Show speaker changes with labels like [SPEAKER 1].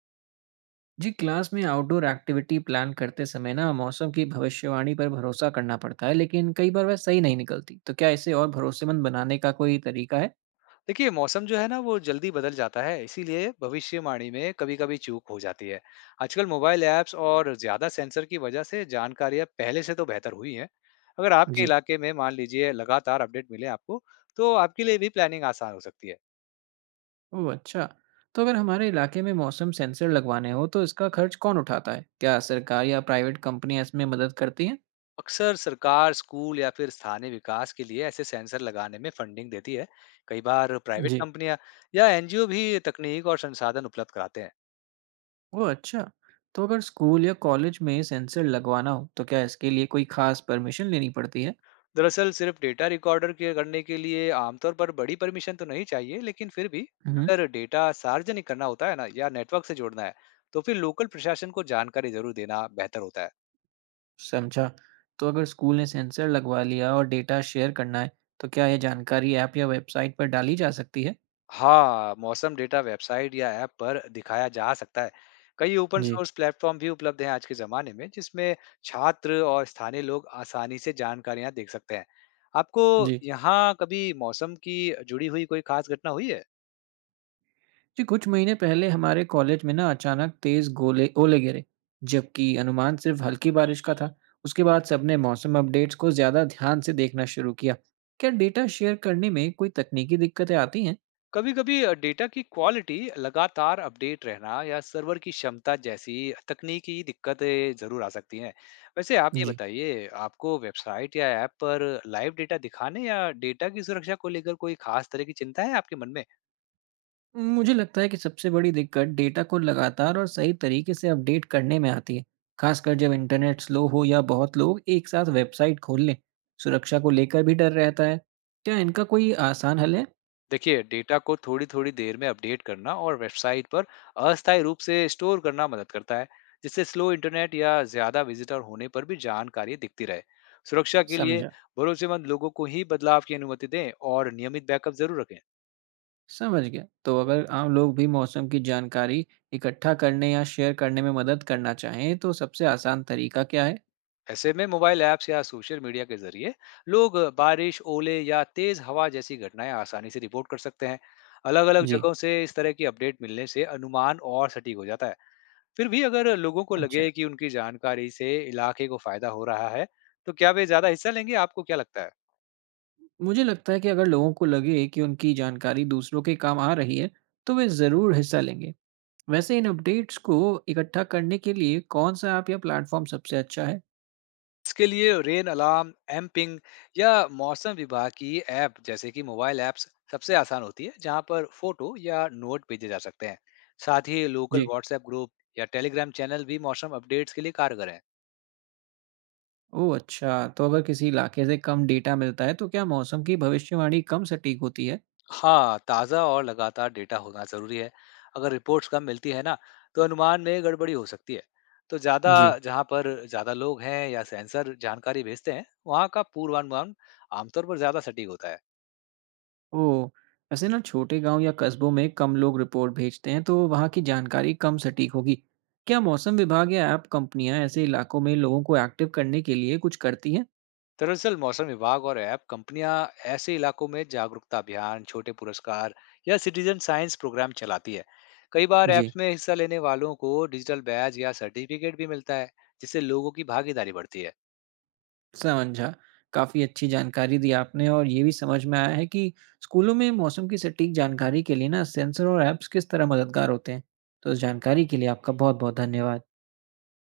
[SPEAKER 1] जी, class में outdoor activity plan करते समय ना मौसम की भविष्यवाणी पर भरोसा करना पड़ता है। लेकिन कई बार वह सही नहीं निकलती, तो क्या इसे और भरोसेमंद बनाने का कोई तरीका है?
[SPEAKER 2] देखिए, मौसम जो है ना वो जल्दी बदल जाता है, इसीलिए भविष्यवाणी में कभी कभी चूक हो जाती है। आजकल मोबाइल ऐप्स और ज्यादा सेंसर की वजह से जानकारियां पहले से तो बेहतर हुई हैं। अगर आपके
[SPEAKER 1] जी।
[SPEAKER 2] इलाके में मान लीजिए लगातार अपडेट मिले आपको, तो आपके लिए भी प्लानिंग आसान हो सकती है।
[SPEAKER 1] ओह अच्छा। तो अगर हमारे इलाके में मौसम सेंसर लगवाने हो तो इसका खर्च कौन उठाता है? क्या सरकार या प्राइवेट कंपनियां इसमें मदद करती हैं?
[SPEAKER 2] अक्सर सरकार स्कूल या फिर स्थानीय विकास के लिए ऐसे सेंसर लगाने में फंडिंग देती है। कई बार प्राइवेट
[SPEAKER 1] जी।
[SPEAKER 2] कंपनियां या एनजीओ भी तकनीक और संसाधन उपलब्ध कराते हैं।
[SPEAKER 1] ओह अच्छा। तो अगर स्कूल या कॉलेज में सेंसर लगवाना हो तो क्या इसके लिए कोई खास परमिशन लेनी पड़ती
[SPEAKER 2] दरअसल सिर्फ डेटा रिकॉर्डर के करने के लिए आमतौर पर बड़ी परमिशन तो नहीं चाहिए, लेकिन फिर भी
[SPEAKER 1] है?
[SPEAKER 2] अगर डेटा सार्वजनिक करना होता है ना, या नेटवर्क से जोड़ना है, तो फिर लोकल प्रशासन को जानकारी जरूर देना बेहतर होता है।
[SPEAKER 1] समझा। तो अगर स्कूल ने सेंसर लगवा लिया और डेटा शेयर करना है, तो क्या यह जानकारी ऐप या वेबसाइट पर डाली जा सकती है?
[SPEAKER 2] हाँ, मौसम डेटा वेबसाइट या ऐप पर दिखाया जा सकता है। कई ओपन
[SPEAKER 1] जी।
[SPEAKER 2] सोर्स प्लेटफॉर्म भी उपलब्ध हैं आज के जमाने में, जिसमें छात्र और स्थानीय लोग आसानी से जानकारियां देख सकते हैं। आपको
[SPEAKER 1] जी।
[SPEAKER 2] यहाँ कभी मौसम की जुड़ी हुई कोई खास घटना हुई है?
[SPEAKER 1] जी, कुछ महीने पहले हमारे कॉलेज में ना अचानक तेज़ गोले ओले गिरे, जबकि अनुमान सिर्फ हल्की बारिश का था। उसके बाद सबने मौसम अपडेट्स को ज़्यादा ध्यान से देखना शुरू किया। क्या डेटा शेयर करने में कोई तकनीकी दिक्कतें आती हैं?
[SPEAKER 2] कभी कभी डेटा की क्वालिटी, लगातार अपडेट रहना या सर्वर की क्षमता जैसी तकनीकी दिक्कतें जरूर आ सकती हैं। वैसे आप ये
[SPEAKER 1] जी।
[SPEAKER 2] बताइए, आपको वेबसाइट या ऐप पर लाइव डेटा दिखाने या डेटा की सुरक्षा को लेकर कोई खास तरह की चिंता है आपके मन में?
[SPEAKER 1] मुझे लगता है कि सबसे बड़ी दिक्कत डेटा को लगातार और सही तरीके से अपडेट करने में आती है, खासकर जब इंटरनेट स्लो हो या बहुत लोग एक साथ वेबसाइट खोल लें। सुरक्षा को लेकर भी डर रहता है। क्या इनका कोई आसान हल है?
[SPEAKER 2] देखिए, डेटा को थोड़ी थोड़ी देर में अपडेट करना और वेबसाइट पर अस्थायी रूप से स्टोर करना मदद करता है, जिससे स्लो इंटरनेट या ज्यादा विजिटर होने पर भी जानकारी दिखती रहे। सुरक्षा के लिए
[SPEAKER 1] समझा।
[SPEAKER 2] भरोसेमंद लोगों को ही बदलाव की अनुमति दें और नियमित बैकअप जरूर रखें।
[SPEAKER 1] समझ गया। तो अगर आम लोग भी मौसम की जानकारी इकट्ठा करने या शेयर करने में मदद करना चाहें, तो सबसे आसान तरीका क्या है?
[SPEAKER 2] ऐसे में मोबाइल ऐप्स या सोशल मीडिया के जरिए लोग बारिश, ओले या तेज हवा जैसी घटनाएं आसानी से रिपोर्ट कर सकते हैं। अलग अलग
[SPEAKER 1] जी।
[SPEAKER 2] जगहों से इस तरह की अपडेट मिलने से अनुमान और सटीक हो जाता है। फिर भी अगर लोगों को
[SPEAKER 1] अच्छा।
[SPEAKER 2] लगे कि उनकी जानकारी से इलाके को फायदा हो रहा है, तो क्या वे ज्यादा हिस्सा लेंगे? आपको क्या लगता है?
[SPEAKER 1] मुझे लगता है कि अगर लोगों को लगे कि उनकी जानकारी दूसरों के काम आ रही है, तो वे ज़रूर हिस्सा लेंगे। वैसे इन अपडेट्स को इकट्ठा करने के लिए कौन सा ऐप या प्लेटफॉर्म सबसे अच्छा है?
[SPEAKER 2] इसके लिए रेन अलार्म, एमपिंग या मौसम विभाग की ऐप जैसे कि मोबाइल ऐप्स सबसे आसान होती है, जहां पर फोटो या नोट भेजे जा सकते हैं। साथ ही लोकल
[SPEAKER 1] जी।
[SPEAKER 2] व्हाट्सएप ग्रुप या टेलीग्राम चैनल भी मौसम अपडेट्स के लिए कारगर है।
[SPEAKER 1] ओह अच्छा, तो अगर किसी इलाके से कम डेटा मिलता है तो क्या मौसम की भविष्यवाणी कम सटीक होती है?
[SPEAKER 2] हाँ, ताज़ा और लगातार डेटा होना ज़रूरी है। अगर रिपोर्ट्स कम मिलती है ना, तो अनुमान में गड़बड़ी हो सकती है। तो ज़्यादा
[SPEAKER 1] जी।
[SPEAKER 2] जहाँ पर ज़्यादा लोग हैं या सेंसर जानकारी भेजते हैं, वहाँ का पूर्वानुमान आमतौर पर ज़्यादा सटीक होता है।
[SPEAKER 1] ओह, वैसे ना छोटे गांव या कस्बों में कम लोग रिपोर्ट भेजते हैं, तो वहाँ की जानकारी कम सटीक होगी। क्या मौसम विभाग या ऐप कंपनियां ऐसे इलाकों में लोगों को एक्टिव करने के लिए कुछ करती हैं?
[SPEAKER 2] दरअसल मौसम विभाग और ऐप कंपनियां ऐसे इलाकों में जागरूकता अभियान, छोटे पुरस्कार या सिटीजन साइंस प्रोग्राम चलाती है। कई बार
[SPEAKER 1] जी।
[SPEAKER 2] ऐप्स में हिस्सा लेने वालों को डिजिटल बैज या सर्टिफिकेट भी मिलता है, जिससे लोगों की भागीदारी बढ़ती है।
[SPEAKER 1] समझा। काफ़ी अच्छी जानकारी दी आपने और ये भी समझ में आया है कि स्कूलों में मौसम की सटीक जानकारी के लिए ना सेंसर और ऐप्स किस तरह मददगार होते हैं। तो इस जानकारी के लिए आपका बहुत-बहुत धन्यवाद।